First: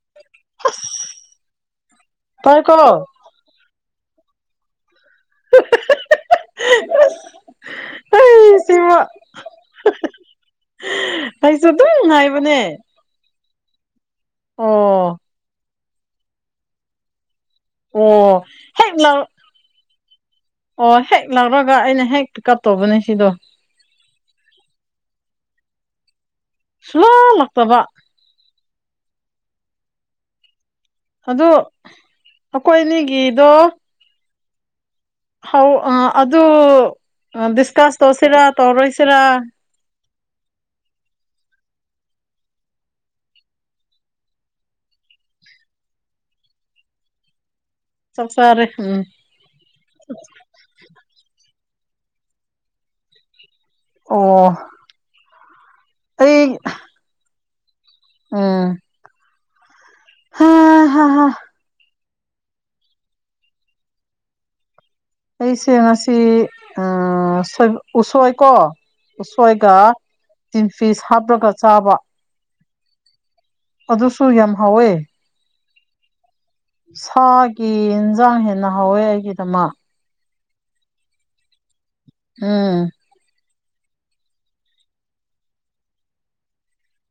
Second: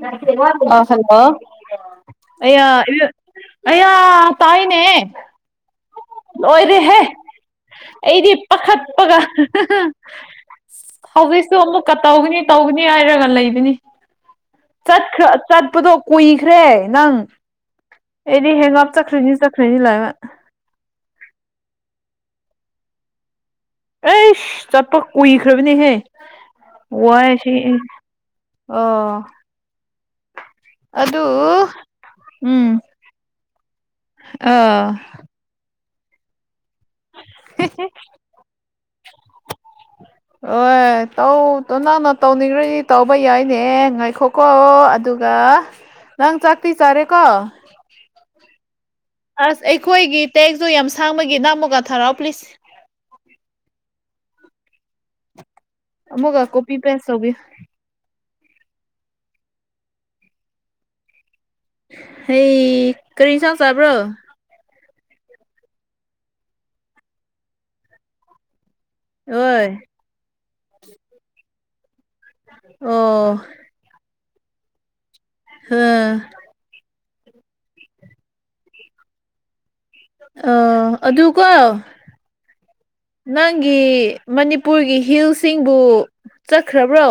Hello ꯑꯌꯥ ꯇꯥꯏꯀꯣ ꯑꯌꯥ ꯇꯥꯏꯌꯦꯅꯦ ꯂꯣꯏꯔꯦꯍꯦ ꯑꯩꯗꯤ ꯑꯩ ꯁꯤꯃ ꯄꯥꯈꯠꯄꯒ ꯍꯧꯖꯤꯛꯁꯨ ꯑꯩꯁꯨ ꯑꯗꯨꯝ ꯑꯃꯨꯛꯀ ꯇꯧꯒꯅꯤ ꯉꯥꯏꯕꯅꯦ ꯇꯧꯒꯅꯤ ꯍꯥꯏꯔꯒ ꯂꯩꯕꯅꯤ ꯑꯣ ꯆꯠꯈ꯭ꯔꯥ ꯆꯠꯄꯗꯣ ꯀꯨꯏꯈ꯭ꯔꯦ ꯅꯪ ꯑꯣ ꯑꯩꯗꯤ ꯍꯦꯡ ꯑꯥꯎꯠ ꯍꯦꯛ ꯂꯥꯎ ꯆꯠꯈ꯭ꯔꯥꯅꯤ ꯆꯠꯈ꯭ꯔꯦꯅ ꯂꯩꯕ ꯑꯣ ꯍꯦꯛ ꯂꯧꯔꯒ ꯑꯩꯅ ꯍꯦꯛ ꯄꯤꯛꯑꯞ ꯇꯧꯕꯅꯦ ꯁꯤꯗꯣ ꯑꯩꯁ ꯆꯠꯄ ꯀꯨꯏꯈ꯭ꯔꯥꯕꯅꯤꯍꯦ ꯁꯨꯂꯥꯛ ꯋꯥꯏꯁꯦ ꯂꯥꯛꯇꯕ ꯑꯣ ꯑꯗꯨ ꯎꯝ ꯃꯤꯒꯤꯗꯣ ꯑꯥ ꯍꯧ ꯑꯥ ꯑꯗꯨ ꯗꯤꯁꯀꯁ ꯇꯧꯁꯤꯔꯥ ꯇꯧꯔꯣꯏꯁꯤꯔꯥ ꯑꯣꯌꯦ ꯇꯧ ꯇꯧ ꯅꯪꯅ ꯇꯧꯅꯤꯡꯉꯗꯤ ꯇꯧꯕ ꯌꯥꯏꯅꯦ ꯉꯥꯏꯈꯣꯀꯣ ꯑꯗꯨ ꯒ ꯅꯪ ꯆꯥꯛꯇꯤ ꯆꯥꯔꯦꯀꯣ ꯆꯥꯛ ꯆꯥꯔꯦ ꯎꯝ ꯑꯁ ꯑꯩꯈꯣꯏꯒꯤ ꯇꯦꯛꯇꯣ ꯌꯥꯝ ꯁꯥꯡꯕꯒꯤ ꯅꯪ ꯑꯃꯨꯛꯀ ꯊꯥꯔꯛꯑꯣ ꯄ꯭ꯂꯤꯁ ꯑꯣ ꯑꯃꯨꯛꯀ ꯑꯩ ꯀꯣꯄꯤ ꯄꯦꯁ ꯇꯧꯕꯤꯌꯨ ꯎꯝ ꯍꯥ ꯍꯥ ꯍꯥ [unintelligible] ꯀꯔꯤ ꯏꯟꯁꯥꯡ ꯆꯥꯕ꯭ꯔꯣ? ꯑꯩꯁꯦ ꯉꯁꯤ ꯎꯁꯣꯏꯀꯣ꯫ ꯍꯣꯏ ꯎꯁꯣꯏꯒ ꯇꯤꯟꯐꯤꯁ ꯍꯥꯞꯔꯒ ꯆꯥꯕ꯫ ꯑꯣ ꯑꯗꯨꯁꯨ ꯌꯥꯝ ꯍꯥꯎꯋꯦ꯫ [unintelligible] ꯁꯥꯒꯤ ꯏꯟꯁꯥꯡ ꯍꯦꯟꯅ ꯍꯥꯋꯦ ꯑꯩꯒꯤꯗꯃꯛ꯫ ꯑꯣ ꯑꯗꯨ ꯀꯣ, ꯎꯝ ꯅꯪꯒꯤ ꯃꯅꯤꯄꯨꯔꯒꯤ ꯍꯤꯜꯁꯤꯡꯕꯨ ꯆꯠꯈ꯭ꯔꯕ꯭ꯔꯣ?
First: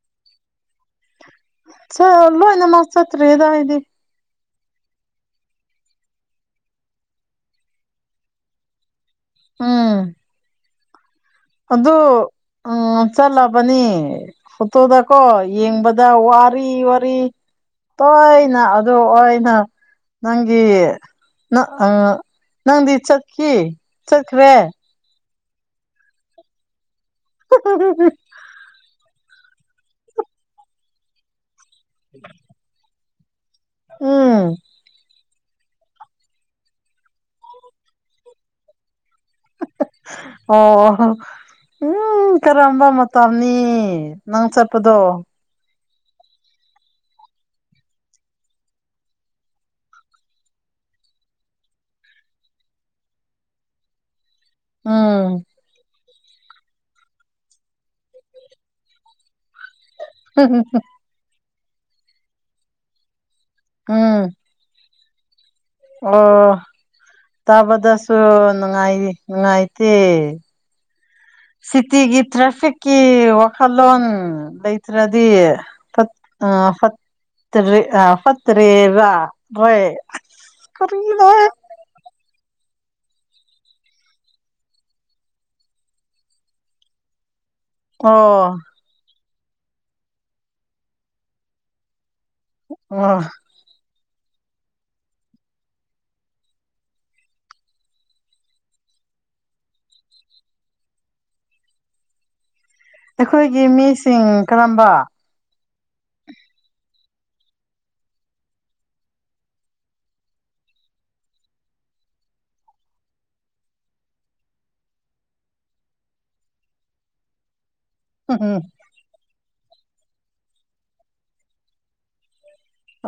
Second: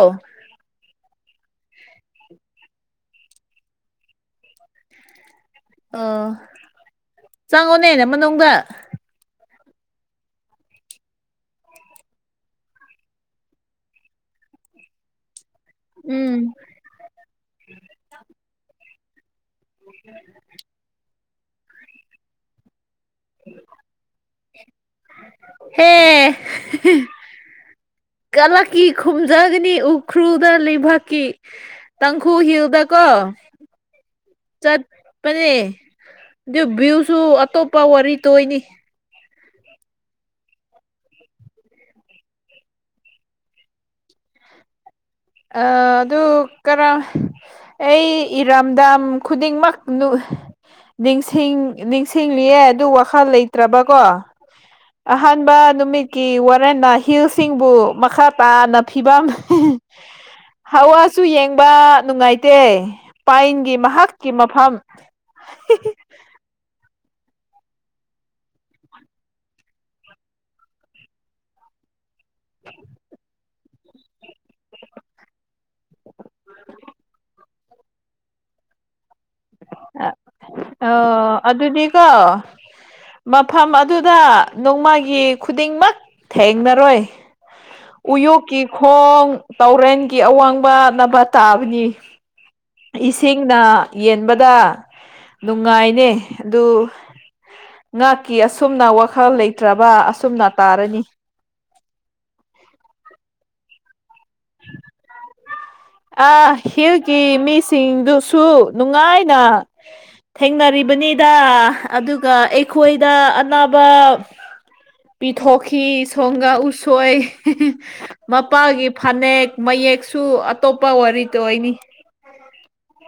ꯆꯂꯣ ꯂꯣꯏꯅꯃꯛ ꯆꯠꯇ꯭ꯔꯤꯗ ꯑꯩꯗꯤ꯫ ꯑꯣ ꯆꯪꯉꯣꯅꯦ ꯃꯅꯨꯡꯗ꯫ ꯎꯝ ꯑꯗꯨꯗꯨ ꯎꯝ ꯆꯂꯕꯅꯦ ꯐꯣꯇꯣꯗꯀꯣ ꯌꯦꯡꯕꯗ ꯎꯝ ꯋꯥꯔꯤ ꯋꯥꯔꯤ꯫ ꯇꯣꯏꯅ ꯑꯗꯨ ꯑꯣꯏꯅ꯫ ꯅꯪꯒꯤ ꯑꯥ ꯅꯪꯗꯤ ꯆꯠꯈꯤ ꯆꯠꯈ꯭ꯔꯦ? ꯍꯦ [unintelligible] [unintelligible] ꯀꯂꯛꯀꯤ ꯈꯨꯝꯖꯒꯅꯤ ꯎꯈ꯭ꯔꯨꯜꯗ ꯂꯩꯕꯥꯛꯀꯤ꯫ ꯇꯪꯈꯨꯜ ꯍꯤꯜꯗ ꯀꯣ ꯎꯝ ꯆꯠ ꯄꯅꯦ ꯑꯗꯨ ꯚ꯭ꯌꯨꯁꯨ ꯑꯇꯣꯞꯄ ꯋꯥꯔꯤ ꯇꯣꯏꯅꯤ꯫ ꯑꯣ ꯎꯝ ꯀꯔꯝꯕ ꯃꯇꯝꯅꯤ ꯅꯪ ꯆꯠꯄꯗꯣ? ꯑ ꯑꯗꯨ ꯀꯔ ꯑꯩ ꯏꯔꯝꯗꯝ ꯈꯨꯗꯤꯡꯃꯛ ꯅꯤꯡꯁꯤꯡ ꯅꯤꯡꯁꯤꯡꯂꯤꯌꯦ ꯑꯗꯨ ꯋꯥꯈꯜ ꯂꯩꯇ꯭ꯔꯕꯀꯣ꯫ ꯎꯝ ꯑꯍꯥꯟꯕ ꯅꯨꯃꯤꯠ ꯀꯤ ꯋꯥꯔꯦꯅ ꯍꯤꯜꯁꯤꯡꯕꯨ ꯃꯈꯥ ꯇꯥꯅ ꯐꯤꯕꯝ [unintelligible] ꯍꯥꯋꯥꯁꯨ ꯌꯦꯡꯕ ꯅꯨꯡꯉꯥꯏꯇꯦ ꯄꯥꯏꯟ ꯒꯤ ꯎꯝ ꯃꯍꯥꯛꯀꯤ ꯃꯐꯝ꯫ ꯑꯣ ꯇꯥꯕꯗꯁꯨ ꯅꯨꯡꯉꯥꯏ ꯅꯨꯡꯉꯥꯏꯇꯦ꯫ ꯁꯤꯇꯤꯒꯤ ꯇ꯭ꯔꯥꯐꯤꯛꯀꯤ꯫ [unintelligible] ꯂꯣꯡ ꯂꯩꯇ꯭ꯔꯗꯤ ꯐꯠ ꯐꯠꯇꯦ ꯑ ꯐꯠꯇ꯭ꯔꯦ ꯔꯥ꯫ ꯑꯣ ꯑꯗꯨꯗꯤꯀꯣ꯫ ꯃꯐꯝ ꯑꯗꯨꯗ ꯅꯣꯡꯃꯒꯤ ꯈꯨꯗꯤꯡꯃꯛ ꯊꯦꯡꯅꯔꯣꯏ꯫ ꯑꯣ ꯎꯌꯣꯛꯀꯤ ꯈꯣꯡ ꯇꯧꯔꯦꯟꯒꯤ ꯑꯋꯥꯡꯕ ꯅꯕ ꯇꯥꯕꯅꯤ꯫ ꯑꯣ ꯏꯁꯤꯡꯅ ꯌꯦꯟꯕꯗ ꯅꯨꯡꯉꯥꯏꯅꯦ ꯑꯗꯨ ꯉꯍꯥꯛꯀꯤ ꯑꯁꯨꯝꯅ ꯋꯥꯈꯜ ꯂꯩꯇ꯭ꯔꯕ ꯑꯁꯨꯝꯅ ꯇꯥꯔꯅꯤ꯫ ꯑꯩꯈꯣꯏꯒꯤ ꯃꯤꯁꯤꯡ ꯀꯔꯝꯕ? ꯑ ꯍꯤꯜꯒꯤ ꯃꯤꯁꯤꯡꯗꯨꯁꯨ ꯅꯨꯡꯉꯥꯏꯅ ꯊꯦꯡꯅꯔꯤꯕꯅꯤꯗ ꯑꯗꯨꯒ ꯑꯩꯈꯣꯏꯗ ꯑꯅꯥꯕ, ꯄꯤꯊꯣꯛꯈꯤ ꯁꯣꯡꯒꯥ ꯎꯁꯣꯏ [unintelligible] ꯃꯄꯥꯒꯤ ꯐꯅꯦꯛ ꯃꯌꯦꯛꯁꯨ ꯑꯇꯣꯞꯄ ꯋꯥꯔꯤꯇ ꯑꯣꯏꯅꯤ꯫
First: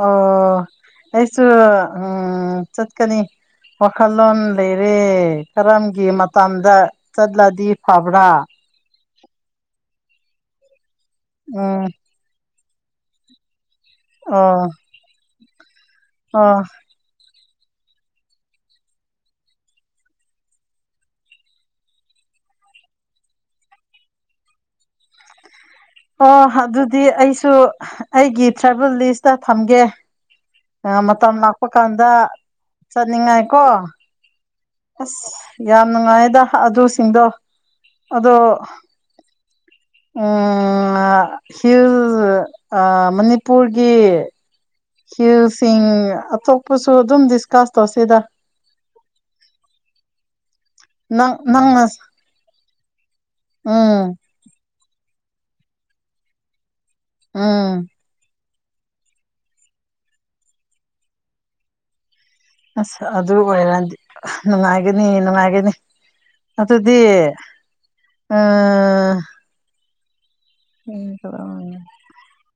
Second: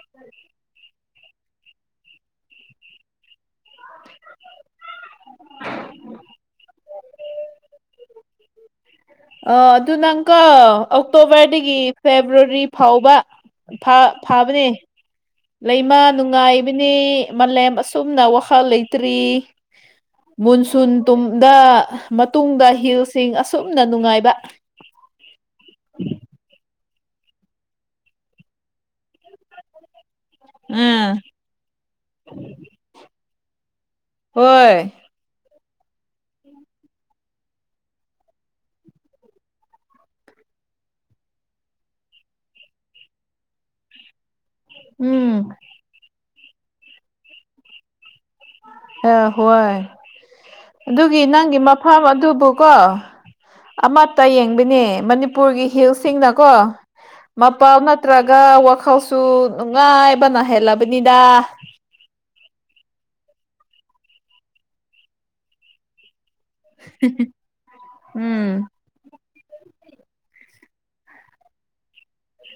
ꯑꯣ ꯑꯩꯁꯨ ꯎꯝ ꯆꯠꯀꯅꯤ ꯋꯥꯈꯜꯂꯣꯟ ꯂꯩꯔꯦ ꯀꯔꯝꯒꯤ ꯃꯇꯝꯗ ꯆꯠꯂꯗꯤ ꯐꯕ꯭ꯔꯥ ꯑꯣ ꯑꯗꯨ ꯅꯪꯀꯣ ꯑꯣꯛꯇꯣꯕꯔꯗꯒꯤ ꯎꯝ ꯐꯦꯕ꯭ꯔꯋꯥꯔꯤ ꯐꯥꯎꯕ ꯐꯥ ꯑꯣ ꯐꯥꯕꯅꯤ ꯂꯩꯃ ꯑꯣ ꯅꯨꯡꯉꯥꯏꯕꯅꯤ ꯃꯥꯂꯦꯝ ꯑꯁꯨꯝꯅ ꯋꯥꯈꯜ ꯂꯩꯇ꯭ꯔꯤ ꯃꯨꯟꯁꯨꯟ ꯇꯨꯝꯗ ꯃꯇꯨꯡꯗ ꯍꯤꯜꯁꯤꯡ ꯑꯁꯨꯝꯅ ꯅꯨꯡꯉꯥꯏꯕ ꯑꯣ ꯑꯗꯨꯗꯤ ꯑꯩꯁꯨ ꯑꯩꯒꯤ ꯇ꯭ꯔꯥꯕꯦꯜ ꯂꯤꯁꯇ ꯊꯝꯒꯦ ꯑ ꯎꯝ ꯃꯇꯝ ꯂꯥꯛꯄ ꯀꯥꯟꯗ ꯆꯠꯅꯤꯡꯉꯥꯏ ꯀꯣ ꯍꯣꯏ ꯑꯁ ꯌꯥꯝ ꯅꯨꯡꯉꯥꯏꯌꯦꯗ ꯑꯗꯨꯁꯤꯡꯗꯣ ꯑꯗꯣ ꯎꯝ ꯑꯥ ꯍꯤꯜ ꯑꯥ ꯃꯅꯤꯄꯨꯔꯒꯤ ꯎꯝ ꯍꯤꯜꯁꯤꯡ ꯑꯇꯣꯞꯄꯁꯨ ꯑꯗꯨꯝ ꯗꯤꯁꯀꯥꯁ ꯇꯧꯁꯦꯗ ꯑ ꯍꯣꯏ ꯑꯗꯨꯒꯤ ꯅꯪ ꯅꯪꯒꯤ ꯅꯪꯅ ꯃꯐꯝ ꯑꯗꯨꯕꯨꯀꯣ ꯎꯝ ꯑꯃꯠꯇ ꯌꯦꯡꯕꯅꯦ ꯃꯅꯤꯄꯨꯔꯒꯤ ꯍꯤꯜꯁꯁꯤꯡꯅꯀꯣ ꯃꯄꯥꯜ ꯉꯛ ꯎꯝ ꯅꯠꯇ꯭ꯔꯒ ꯋꯥꯈꯜꯁꯨ ꯅꯨꯡꯉꯥꯏꯕꯅ ꯍꯦꯜꯂꯕꯅꯤꯗ ꯑꯁ ꯑꯗꯨ ꯑꯣꯏꯔꯗꯤ ꯅꯨꯡꯉꯥꯏꯒꯅꯤ ꯅꯨꯡꯉꯥꯏꯒꯅꯤ ꯑꯗꯨꯗꯤ ꯎꯝ ꯑꯥ [unintelligible]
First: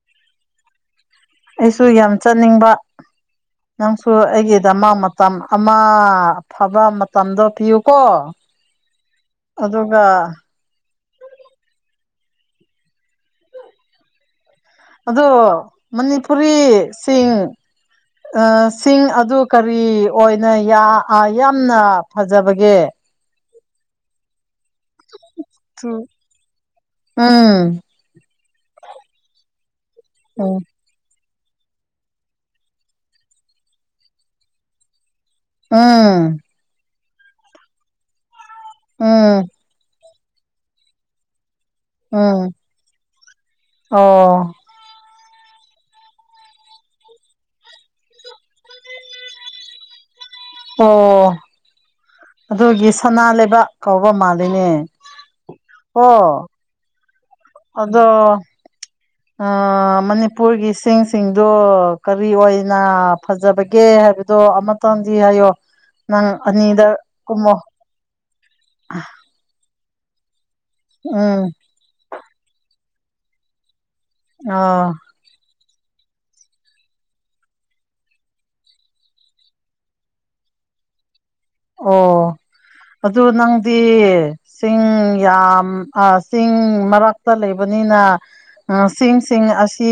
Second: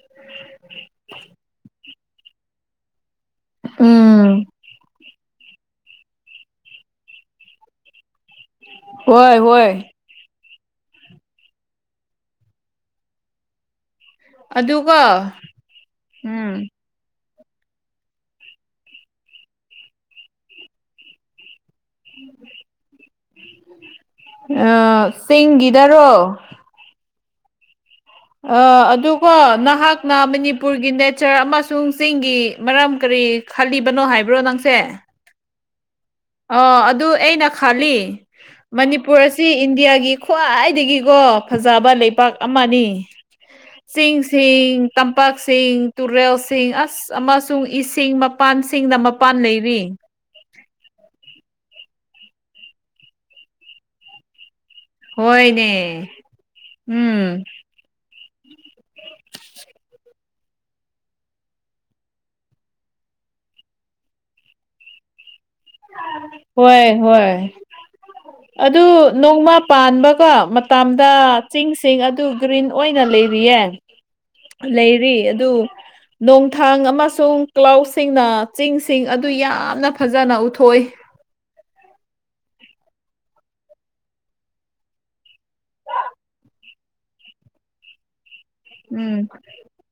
[unintelligible] ꯑꯩꯁꯨ ꯌꯥꯝ ꯆꯠꯅꯤꯡꯕ ꯅꯪꯁꯨ ꯎꯝ ꯑꯩꯒꯤꯗꯃꯛ ꯃ ꯇꯝ ꯑꯃ ꯑꯐꯕ ꯃꯇꯝꯗꯣ ꯄꯤꯌꯨꯀꯣ ꯍꯣꯏ ꯍꯣꯏ ꯑꯗꯨꯒ ꯑꯗꯨꯒ ꯑꯗꯣ ꯃꯅꯤꯄꯨꯔꯤ ꯎꯝ ꯁꯤꯡ ꯑ ꯁꯤꯡ ꯑꯗꯨ ꯀꯔꯤ ꯑꯣꯏꯅ ꯌꯥ ꯑ ꯌꯥꯝꯅ ꯐꯖꯕꯒꯦ ꯑ ꯆꯤꯡꯒꯤꯗꯔꯣ ꯑꯝ ꯑ ꯑꯗꯨꯒꯣ ꯅꯍꯥꯛꯅ ꯎꯝ ꯃꯅꯤꯄꯨꯔꯒꯤ ꯅꯦ ꯆꯔ ꯑꯃꯁꯨꯡ ꯆꯤꯡꯒꯤ ꯃꯔꯝ ꯀꯔꯤ ꯈꯜꯂꯤꯕꯅꯣ ꯍꯥꯏꯕ꯭ꯔꯣ ꯅꯪꯁꯦ ꯎꯝ ꯑꯣ ꯑꯗꯨ ꯑꯩꯅ ꯈꯜꯂꯤ ꯃꯅꯤꯄꯨꯔ ꯎꯝ ꯑꯁꯤ ꯏꯟꯗꯤꯌꯥꯒꯤ ꯈ꯭ꯋꯥꯏꯗꯒꯤꯀꯣ ꯐꯖꯕ ꯂꯩꯄꯥꯛ ꯎꯝ ꯑꯃꯅꯤ ꯑꯣ ꯆꯤꯡꯁꯤꯡ ꯇꯝꯄꯛꯁꯤꯡ ꯇꯨꯔꯦꯜ ꯁꯤꯡ ꯑꯁ ꯑꯃꯁꯨꯡ ꯏꯁꯤꯡ ꯃꯄꯥꯟꯁꯤꯡꯅ ꯃꯄꯥꯟ ꯂꯩꯔꯤ ꯑꯣ ꯑꯗꯨꯒꯤ ꯁꯅꯥ ꯂꯩꯕꯥꯛ ꯀꯧꯕ ꯃꯥꯜꯂꯤꯅꯦ ꯍꯣꯏꯅꯦ ꯑꯣ ꯎꯝ ꯑꯗꯣ [unintelligible] ꯑ ꯃꯅꯤꯄꯨꯔꯒꯤ ꯆꯤꯡꯁꯤꯡꯗꯣ ꯀꯔꯤ ꯑꯣꯏꯅ ꯐꯖꯕꯒꯦ ꯍꯥꯏꯕꯗꯣ ꯑꯃꯛ ꯇꯪꯗꯤ ꯍꯥꯏꯌꯣ ꯅꯪ ꯑꯅꯤꯗ ꯍꯣꯏ ꯍꯣꯏ ꯀꯨꯝꯃꯣ ꯑꯗꯨ ꯅꯣꯡꯃ ꯄꯥꯟꯕꯀꯣ ꯃꯇꯝꯗ ꯎꯝ ꯆꯤꯡ ꯁꯤꯡ ꯑꯗꯨ ꯒ꯭ꯔꯤꯟ ꯑꯣꯏꯅ ꯂꯩꯔꯤꯌꯦ ꯑꯥ ꯂꯩꯔꯤ ꯑꯗꯨ ꯅꯣꯡꯊꯥꯡ ꯑꯃꯁꯨꯡ ꯀ꯭ꯂꯥꯎꯁꯤꯡꯅ ꯆꯤꯡꯁꯤꯡ ꯑꯗꯨ ꯌꯥꯝꯅ ꯐꯖꯅ ꯎꯠꯊꯣꯛꯢ ꯑꯣ ꯑꯗꯨ ꯅꯪꯗꯤ ꯆꯤꯡ ꯌꯥꯝ ꯑꯥ ꯆꯤꯡ ꯃꯔꯛꯇ ꯂꯩꯕꯅꯤꯅ ꯑ ꯎꯝ ꯆꯤꯡꯁꯤꯡ ꯑꯁꯤ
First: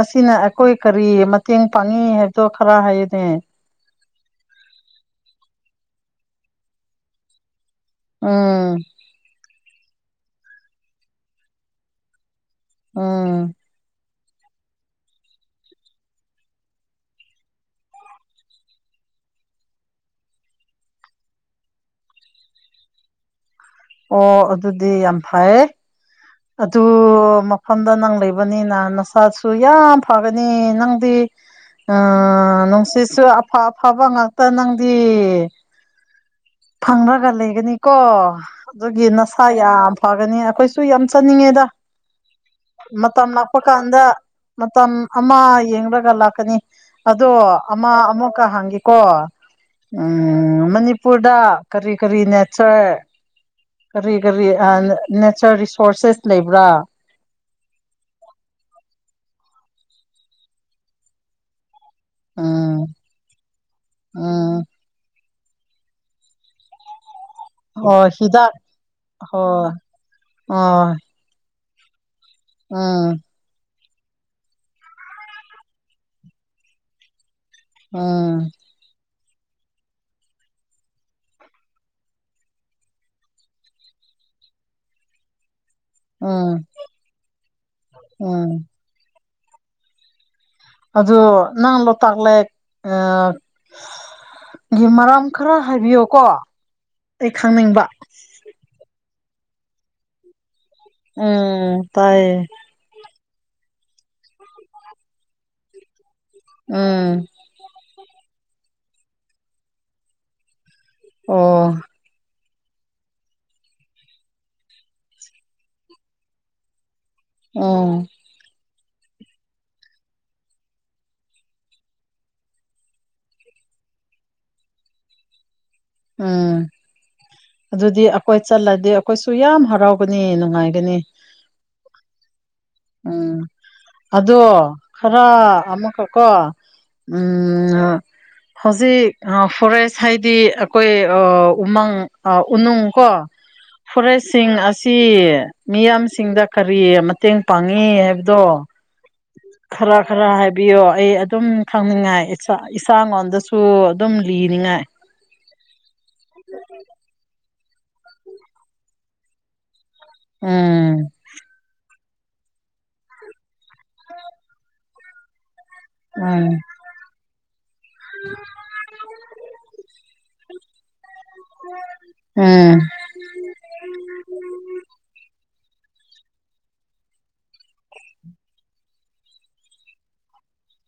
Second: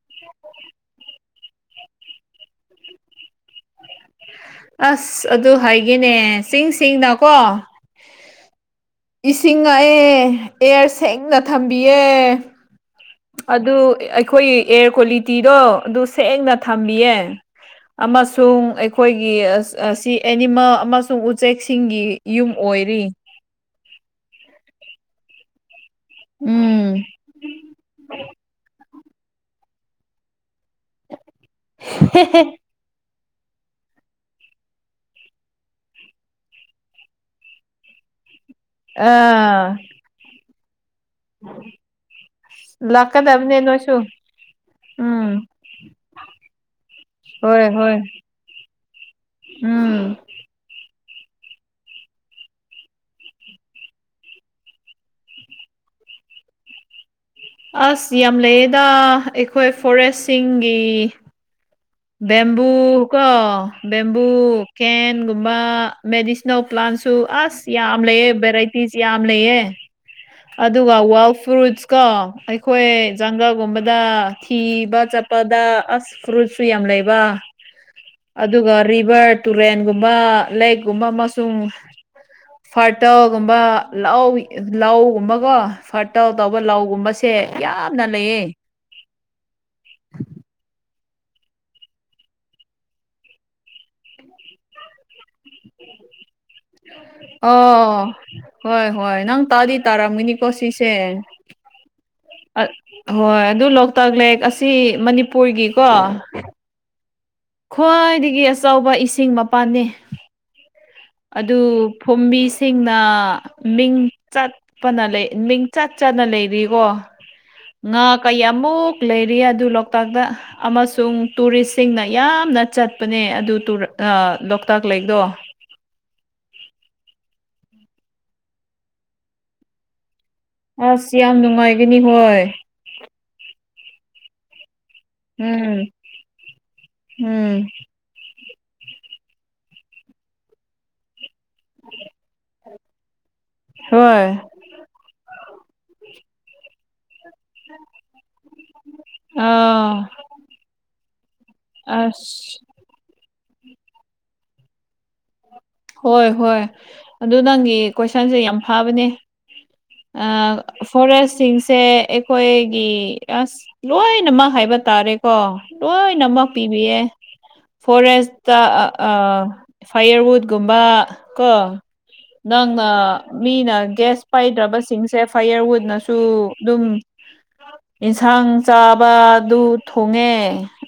ꯑꯁꯤꯅ ꯑꯈꯣꯏ ꯀꯔꯤ ꯃꯇꯦꯡ ꯄꯥꯡꯉꯤ ꯍꯥꯏꯕꯗꯣ ꯈꯥꯔꯥ ꯍꯥꯏꯌꯨꯅꯦ ꯑꯁ ꯑꯗꯨ ꯍꯥꯏꯒꯦꯅꯦ ꯁꯤꯡ ꯁꯤꯡꯅꯀꯣ ꯎꯝ ꯏꯁꯤꯡꯉꯛꯑꯦ ꯑꯦꯌꯔ ꯁꯦꯡꯅ ꯊꯝꯕꯤꯌꯦ ꯎꯝ ꯑꯗꯨ ꯑꯩꯈꯣꯏꯒꯤ ꯑꯦꯌꯔ ꯀ꯭ꯋꯥꯂꯤꯇꯤꯗꯣ ꯑꯗꯨ ꯁꯦꯡꯅ ꯊꯝꯂꯤꯌꯦ ꯑꯃꯁꯨꯡ ꯑꯩꯈꯣꯏꯒꯤ ꯑꯁ ꯑꯁ ꯑꯁꯤ ꯑꯦꯅꯤꯃꯜ ꯑꯃꯁꯨꯡ ꯎꯆꯦꯛꯁꯤꯡꯒꯤ ꯌꯨꯝ ꯑꯣꯏꯔꯤ ꯑꯣ ꯑꯗꯨꯗꯤ ꯌꯥꯝ ꯐꯩꯌꯦ ꯎꯝ ꯗꯨ ꯃꯐꯝꯗ ꯅꯪ ꯂꯩꯕꯅꯤꯅ ꯅꯁꯥꯁꯨ ꯌꯥꯝ ꯐꯒꯅꯤ ꯅꯪꯗꯤ ꯑ ꯅꯨꯡꯁꯤꯠꯁꯨ ꯑꯐ ꯑꯐꯕ ꯉꯥꯛꯇ ꯅꯪꯗꯤ ꯐꯪꯔꯒ ꯂꯩꯒꯅꯤ ꯀꯣ ꯑꯗꯨꯒꯤ ꯅꯁꯥ ꯑꯥ ꯌꯥꯝ ꯐꯒꯅꯤ ꯑꯈꯣꯏꯁꯨ ꯁꯨ ꯌꯥꯝ ꯆꯠꯅꯤꯡꯉꯦꯗ ꯃꯇꯝ ꯂꯥꯛꯀꯗꯕꯅꯦ ꯂꯥꯛꯄ ꯀꯥꯟꯗ ꯅꯣꯏꯁꯨ ꯃꯇꯝ ꯑꯃ ꯎꯝ ꯌꯦꯡꯔꯒ ꯂꯥꯛꯀꯅꯤ ꯑꯗꯣ ꯍꯣꯏ ꯑꯃ ꯍꯣꯏ ꯑꯃꯨꯛꯀ ꯍꯥꯡꯒꯦꯀꯣ ꯎꯝ ꯎꯝ ꯃꯅꯤꯞ ꯗ ꯀꯔꯤ ꯀꯔꯤ ꯅꯦꯆꯔ ꯀꯔꯤ ꯀꯔꯤ ꯑ ꯅꯦꯆꯔ ꯔꯤꯁꯣꯔꯁꯦꯁ ꯂꯩꯕ꯭ꯔꯥ ꯑꯁ ꯌꯥꯝ ꯂꯩꯌꯦꯗ ꯑꯩꯈꯣꯏ ꯐꯣꯔꯦꯁꯁꯤꯡꯒꯤ ꯕꯦꯝꯕꯨ ꯎꯝ ꯀꯣ ꯕꯦꯝꯕꯨ ꯎꯝ ꯀꯦꯟꯒꯨꯝꯕ ꯃꯦꯗꯤꯁꯤ ꯏꯅꯧ ꯄ꯭ꯂꯥꯟꯁꯨ ꯑꯁ ꯌꯥꯝ ꯑꯣ ꯂꯩꯌꯦ ꯍꯤꯗꯥꯛ ꯚꯦꯔꯥꯏꯇꯤꯁ ꯌꯥꯝ ꯂꯩꯌꯦ ꯍꯣꯏ ꯍꯣꯏ ꯑꯗꯨꯒ ꯋꯥꯏꯜ ꯐ꯭ꯔꯨꯠꯁ ꯀꯣ ꯑꯩꯈꯣꯏ ꯎꯝ ꯖꯪꯒꯜ ꯒꯨꯝꯕꯗ ꯊꯤꯕ ꯆꯠꯄꯗ ꯑꯁ ꯐ꯭ꯔꯨꯠ ꯁꯨ ꯌꯥꯝ ꯂꯩꯕ ꯎꯝ ꯑꯗꯨꯒ ꯔꯤꯚꯔ ꯇꯨꯔꯦꯟꯒꯨꯝꯕ ꯂꯦꯛꯒꯨꯝꯕ ꯑꯃꯁꯨꯡ ꯐꯔꯇꯜꯒꯨꯝꯕ ꯂꯧ ꯂꯧꯒꯨꯝꯕꯀꯣ ꯐꯔꯇꯜ ꯇꯧꯕ ꯎꯝ ꯂꯧꯒꯨꯝꯕꯁꯦ ꯌꯥꯝꯅ ꯂꯩꯌꯦ ꯎꯝ ꯑꯗꯨ ꯅꯪ ꯂꯣꯛꯇꯥꯛ ꯂꯦꯛ ꯑꯥ ꯒꯤ ꯃꯔꯝ ꯈꯔ ꯍꯥꯏꯕꯤꯌꯣꯀꯣ ꯑꯩ ꯈꯪꯅꯤꯡꯕ ꯑꯣ ꯍꯣꯏ ꯍꯣꯏ ꯅꯪ ꯇꯥꯗꯤ ꯇꯥꯔꯝꯒꯤꯅꯤꯀꯣ ꯁꯤꯁꯦ ꯎꯝ ꯇꯥꯢꯌꯦ ꯑꯠ ꯍꯣꯏ ꯑꯗꯨ ꯂꯣꯛꯇꯥꯛ ꯂꯦꯛ ꯑꯁꯤ ꯃꯅꯤꯄꯨꯔꯒꯤꯀꯣ ꯎꯝ ꯈ꯭ꯋꯥꯏꯗꯒꯤ ꯑꯆꯧꯕ ꯏꯁꯤꯡ ꯃꯄꯥꯟꯅꯦ ꯑꯗꯨ ꯑꯣ ꯐꯨꯝꯕꯤꯁꯤꯡꯅ ꯃꯤꯡ ꯆꯠ ꯄꯅ ꯂꯦ ꯃꯤꯡ ꯆꯠ ꯆꯠꯅ ꯂꯩꯔꯤꯀꯣ ꯎꯝ ꯉꯥ ꯀꯌꯥꯃꯨꯛ ꯂꯩꯔꯤ ꯑꯗꯨ ꯂꯣꯛꯇꯥꯛꯗ ꯑꯃꯁꯨꯡ ꯇꯨꯔꯤꯁꯁꯤꯡꯅ ꯌꯥꯝꯅ ꯆꯠꯄꯅꯦ ꯑꯗꯨ ꯇꯨꯔ ꯑꯥ ꯂꯣꯛꯇꯥꯛ ꯂꯦꯛꯗꯣ ꯎꯝ ꯑꯗꯨꯗꯤ ꯑꯈꯣꯏ ꯆꯠꯂꯗꯤ ꯑꯈꯣꯏꯁꯨ ꯌꯥꯝ ꯍꯔꯥꯎꯒꯅꯤ ꯅꯨꯡ ꯉꯥꯏꯒꯅꯤ ꯑꯁ ꯌꯥꯝ ꯅꯨꯡꯉꯥꯏꯒꯅꯤ ꯍꯣꯏ ꯎꯝ ꯑꯗꯣ ꯈꯔ ꯎꯝ ꯑꯃꯨꯛꯀꯀꯣ ꯎꯝ ꯍꯧꯖꯤꯛ ꯉ ꯐꯣꯔꯦꯁ ꯍꯥꯏꯗꯤ ꯑꯀꯣꯏ ꯑꯥ ꯎꯃꯪ ꯑꯥ ꯎꯅꯨꯡ ꯀꯣ ꯍꯣꯏ ꯐꯣꯔꯦꯁꯁꯤꯡ ꯑꯁꯤ ꯃꯤꯌꯥꯝꯁꯤꯡꯗ ꯀꯔꯤ ꯃꯇꯦꯡ ꯄꯥꯡꯉꯤ ꯍꯥꯏꯕꯗꯣ [unintelligible] ꯈꯔ ꯈꯔ ꯍꯥꯏꯕꯤꯌꯣ ꯑꯩ ꯑꯗꯨꯝ ꯈꯪꯅꯤꯡꯉꯥꯏ ꯑꯁ [unintelligible] ꯏꯁꯥꯡ ꯂꯣꯟꯗꯁꯨ ꯑꯗꯨꯝ ꯂꯤꯅꯤꯉꯥꯏ ꯍꯣꯏ ꯍꯣꯏ ꯑꯗꯨ ꯅꯪꯒꯤ ꯀꯣꯏꯁꯟꯁꯦ ꯌꯥꯝ ꯐꯥꯕꯅꯦ ꯑ ꯎꯝ ꯐꯣꯔꯦꯁꯁꯤꯡꯁꯦ ꯑꯩꯈꯣꯏꯒꯤ ꯑꯁ ꯂꯣꯏꯅꯃꯛ ꯍꯥꯏꯕ ꯇꯥꯔꯦꯀꯣ ꯂꯣꯏꯅꯃꯛ ꯎꯝ ꯄꯤꯕꯤꯌꯦ ꯐꯣꯔꯦꯁꯇ ꯑ ꯑꯥ ꯐꯥꯌꯔꯋꯨꯠꯀꯨꯝꯕ ꯀꯣ ꯎꯝ ꯅꯪꯅ ꯃꯤꯅ ꯒ꯭ꯌꯥꯁ ꯄꯥꯏꯗ꯭ꯔꯕꯁꯤꯡꯁꯦ ꯐꯥꯌꯔꯋꯨꯠꯅꯁꯨ ꯗꯨꯝ ꯏꯟꯁꯥꯡ ꯆꯥꯕꯗꯨ ꯊꯣꯡꯉꯦ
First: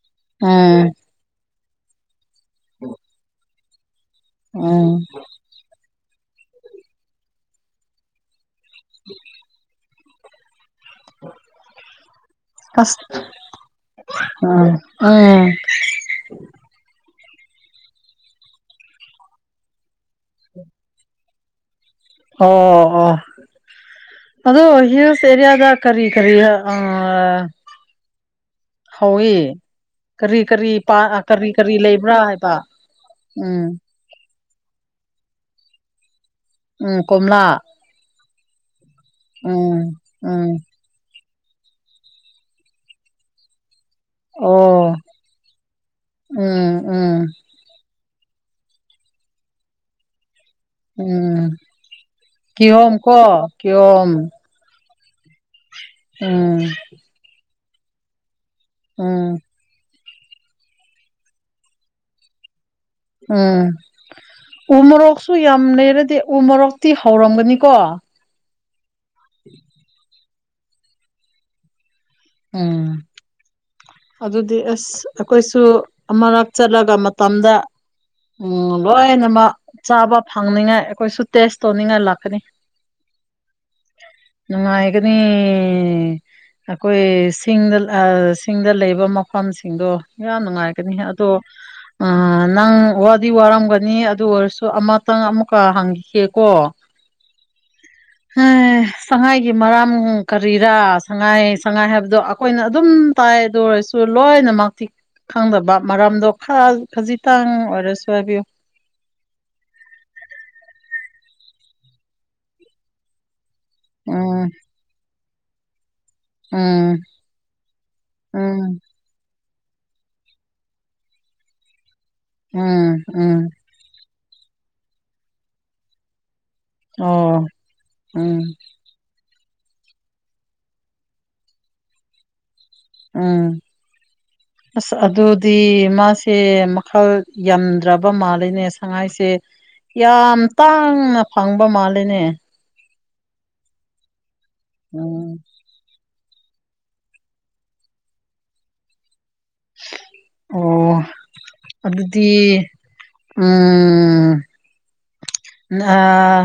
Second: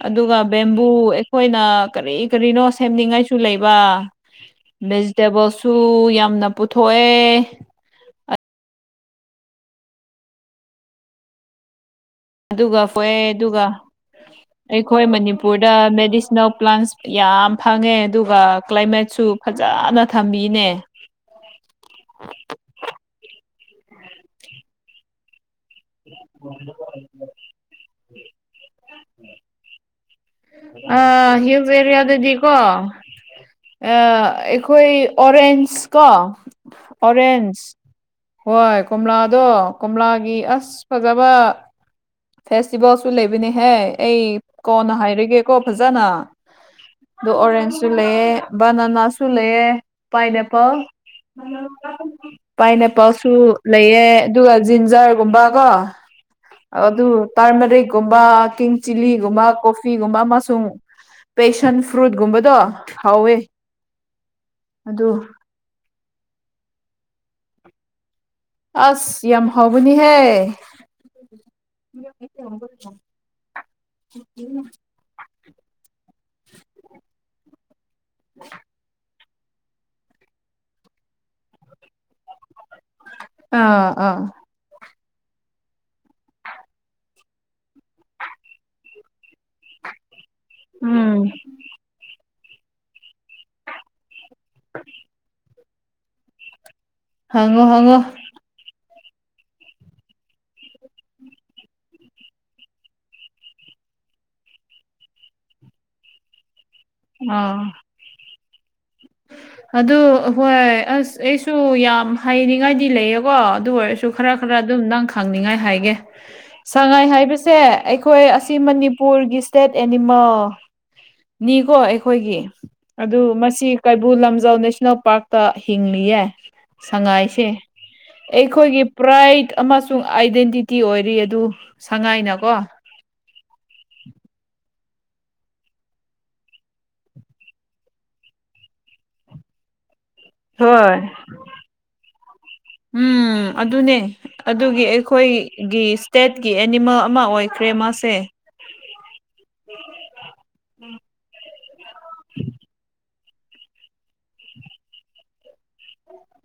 ꯑꯗꯨꯒ ꯕꯦꯝꯕꯨ ꯎꯝ ꯑꯩꯈꯣꯏꯅ ꯀꯔꯤ ꯀꯔꯤꯅꯣ ꯁꯦꯝꯅꯤꯡꯉꯥꯏꯁꯨ ꯂꯩꯕ ꯎꯝ [unintelligible] ꯇꯦꯕꯜꯁꯨ ꯌꯥꯝꯅ ꯄꯨꯊꯣꯛꯑꯦ [inaudible] ꯑꯗꯨꯒ [unintelligible] ꯑꯁ ꯑꯗꯨꯒ ꯎꯝ ꯑꯩꯈꯣꯏ ꯎꯝ ꯃꯅꯤꯄꯨꯔꯗ ꯃꯦꯗꯤꯁꯤꯅꯦꯜ ꯄ꯭ꯂꯥꯟꯁ ꯌꯥꯝ ꯐꯪꯉꯦ ꯑꯗꯨꯒ ꯀ꯭ꯂꯥꯏꯃꯦꯠꯁꯨ ꯐꯖꯅ ꯊꯝꯕꯤꯅꯦ ꯑꯣ ꯑꯣ ꯑꯗꯣ ꯍꯤꯜꯁ ꯑꯦꯔꯤꯌꯥꯗ ꯀꯔꯤ ꯀꯔꯤ ꯑꯥ ꯍꯧꯋꯤ ꯀꯔꯤ ꯀꯔꯤ ꯄꯥ ꯑ ꯀꯔꯤ ꯍꯤꯜꯁ ꯀꯔꯤ ꯂꯩꯕ꯭ꯔꯥ ꯍꯥꯏꯕ ꯎꯝ ꯑ ꯑꯩꯈꯣꯏ ꯑꯣꯔꯦꯟꯖ ꯀꯣ ꯎꯝ ꯀꯣꯝꯂꯥ ꯑꯣꯔꯦꯟꯖ ꯍꯣꯏ ꯀꯣꯝꯂꯥꯗꯣ ꯎꯝ ꯀꯣꯝꯂꯥꯒꯤ ꯎꯝ ꯑꯁ ꯐꯖꯕ ꯐꯦꯁꯇꯤꯚꯦꯜꯁꯨ ꯂꯩꯕꯅꯤꯍꯦ ꯑꯩ ꯀꯣꯟꯅ ꯑꯣ ꯍꯥꯏꯔꯒꯦ ꯀꯣ ꯐꯖꯅ ꯎꯝ ꯎꯝ ꯗꯣ ꯑꯣꯔꯦꯟꯖꯁꯨ ꯂꯩꯌꯦ ꯕꯅꯥꯅꯁꯨ ꯂꯩꯌꯦ ꯄꯥꯏꯅꯦꯄꯜ ꯎꯝ ꯀꯤꯍꯣꯝ ꯄꯥꯏꯅꯦꯄꯜꯁꯨ ꯀꯣ ꯂꯩꯌꯦ ꯀꯤꯍꯣꯝ ꯑꯗꯨꯒ ꯖꯤꯟꯖꯔꯒꯨꯝꯕ ꯀꯣ ꯎꯝ ꯑꯗꯨ ꯇꯥꯔꯃꯔꯤꯛꯀꯨꯝꯕ ꯀꯤꯡ ꯎꯝ ꯆꯤꯂꯤꯒꯨꯝꯕ ꯀꯣ ꯐꯤꯒꯨꯝꯕ ꯑꯃꯁꯨꯡ ꯄꯦꯁꯟ ꯐ꯭ꯔꯨꯠꯀꯨꯝꯕꯗꯣ ꯎꯝ ꯎ ꯑꯗꯨ ꯃꯣꯔꯣꯛꯁꯨ ꯌꯥꯝ ꯂꯩꯔꯗꯤ ꯎ ꯃꯣꯔꯣꯛꯇꯤ ꯍꯧꯔꯝꯒꯅꯤꯀꯣ ꯑꯁ ꯌꯥꯝ ꯍꯧꯕꯅꯤꯍꯦ ꯎꯝ ꯑꯗꯨꯗꯤ ꯑꯁ ꯑꯩꯈꯣꯏꯁꯨ ꯑꯃꯔꯛ ꯆꯠꯂꯒ ꯃꯇꯝꯗ ꯎꯝ ꯂꯣꯏ [unintelligible] ꯆꯥꯕ ꯐꯪꯅꯤꯉꯥꯏ ꯑꯩꯈꯣꯏꯁꯨ ꯇꯦꯁ ꯇꯧꯅꯤꯡꯉꯥꯏ ꯂꯥꯛꯀꯅꯤ ꯑꯥ ꯑꯥ ꯅꯨꯡꯉꯥꯏꯒꯅꯤ ꯑꯩꯈꯣꯏ ꯁꯤꯡꯗ ꯑ ꯁꯤꯡꯗ ꯂꯩꯕ ꯃꯐꯝꯁꯤꯡꯗꯣ ꯌꯥꯝ ꯅꯨꯡꯉꯥꯏꯒꯅꯤ ꯑꯗꯣ ꯎꯝ [inaudible] ꯅꯪ ꯋꯥꯗꯤ ꯋꯥꯔꯝꯒꯅꯤ ꯑꯗꯨ ꯑꯣꯏꯔꯁꯨ ꯑꯃꯇꯪ ꯑꯃꯨꯛꯀ ꯍꯪꯈꯤꯒꯦꯀꯣ ꯍꯪꯉꯣ ꯍꯪꯉꯣ [unintelligible] ꯁꯉꯥꯏꯒꯤ ꯃꯔꯝ ꯀꯔꯤꯔꯥ ꯁꯉꯥꯏ ꯁꯉꯥꯏ ꯍꯥꯏꯕꯗꯣ ꯑꯩꯈꯣꯏꯅ ꯑꯗꯨꯝ ꯇꯥꯏ ꯑꯗꯨ ꯑꯣꯏꯔꯁꯨ ꯂꯣꯏꯅꯃꯛ ꯊꯤꯛ ꯈꯪꯗꯕ ꯃꯔꯝꯗꯣ [unintelligible] ꯈꯖꯤꯛꯇꯪ ꯑꯥ ꯑꯣꯏꯔꯁꯨ ꯍꯥꯏꯕꯤꯌꯨ ꯑꯗꯨ ꯍꯣꯏ ꯑꯁ ꯑꯩꯁꯨ ꯌꯥꯝ ꯍꯥꯏꯅꯤꯡꯉꯥꯏꯗꯤ ꯂꯩꯌꯦꯀꯣ ꯑꯗꯨ ꯑꯣꯏ ꯁꯨ ꯈꯔ ꯎꯝ ꯈꯔ ꯑꯗꯨꯝ ꯅꯪ ꯈꯪꯅꯤꯡꯉꯥꯏ ꯍꯥꯏꯒꯦ ꯎꯝ ꯁꯉꯥꯏ ꯍꯥꯏꯕꯁꯦ ꯑꯩꯈꯣꯏ ꯑꯁꯤ ꯎꯝ ꯃꯅꯤ ꯄꯨꯨꯔꯒꯤ ꯏꯁ꯭ꯇꯦꯠ ꯑꯦꯅꯤꯃꯦꯜꯅꯤꯀꯣ ꯑꯩꯈꯣꯏꯒꯤ ꯎꯝ ꯑꯗꯨ ꯎꯝ ꯃꯁꯤ ꯀꯩꯕꯨꯜ ꯂꯝꯖꯥꯎ ꯅꯦꯁꯅꯦꯜ ꯄꯥꯔꯛꯇ ꯍꯤꯡꯂꯤꯌꯦ ꯑꯣ ꯁꯉꯥꯏꯁꯦ ꯎꯝ ꯑꯩꯈꯣꯏꯒꯤ ꯄ꯭ꯔꯥꯏꯠ ꯑꯃꯁꯨꯡ ꯑꯥꯏꯗꯦꯟꯇꯤꯇꯤ ꯑꯣꯏꯔꯤ ꯑꯗꯨ ꯁꯉꯥꯏꯅꯀꯣ ꯎꯨꯝ [inaudible] ꯑꯁ ꯑꯗꯨꯗꯤ ꯃꯥꯁꯦ ꯃꯈꯜ ꯌꯥꯝꯗ꯭ꯔꯕ ꯃꯥꯜꯂꯤꯅꯦ ꯁꯉꯥꯏꯁꯦ ꯌꯥꯝ ꯍꯣꯏ ꯇꯥꯡꯅ ꯐꯪꯕ ꯃꯥꯜꯂꯤꯅꯦ ꯎꯝ ꯑꯗꯨꯅꯦ ꯑꯗꯨꯒꯤ ꯑꯩꯈꯣꯏ ꯎꯝ ꯒꯤ ꯇꯦꯠꯀꯤ ꯑꯦꯅꯤꯃꯦꯜ ꯑꯃ ꯑꯣꯏꯈ꯭ꯔꯦ ꯃꯥꯁꯦ ꯑꯣ ꯑꯗꯨꯗꯤ ꯎꯨꯝ ꯑꯥ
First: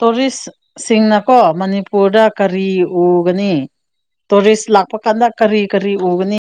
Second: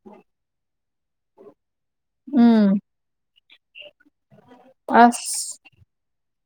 ꯇꯣꯔꯤꯁ ꯁꯤꯡꯅꯀꯣ ꯃꯅꯤꯄꯨꯔꯗ ꯀꯔꯤ ꯎꯝ ꯎꯒꯅꯤ ꯇꯣꯔꯤꯁ ꯂꯥꯛꯄ ꯀꯥꯟꯗ ꯑꯁ ꯀꯔꯤ ꯀꯔꯤ ꯎꯒꯅꯤ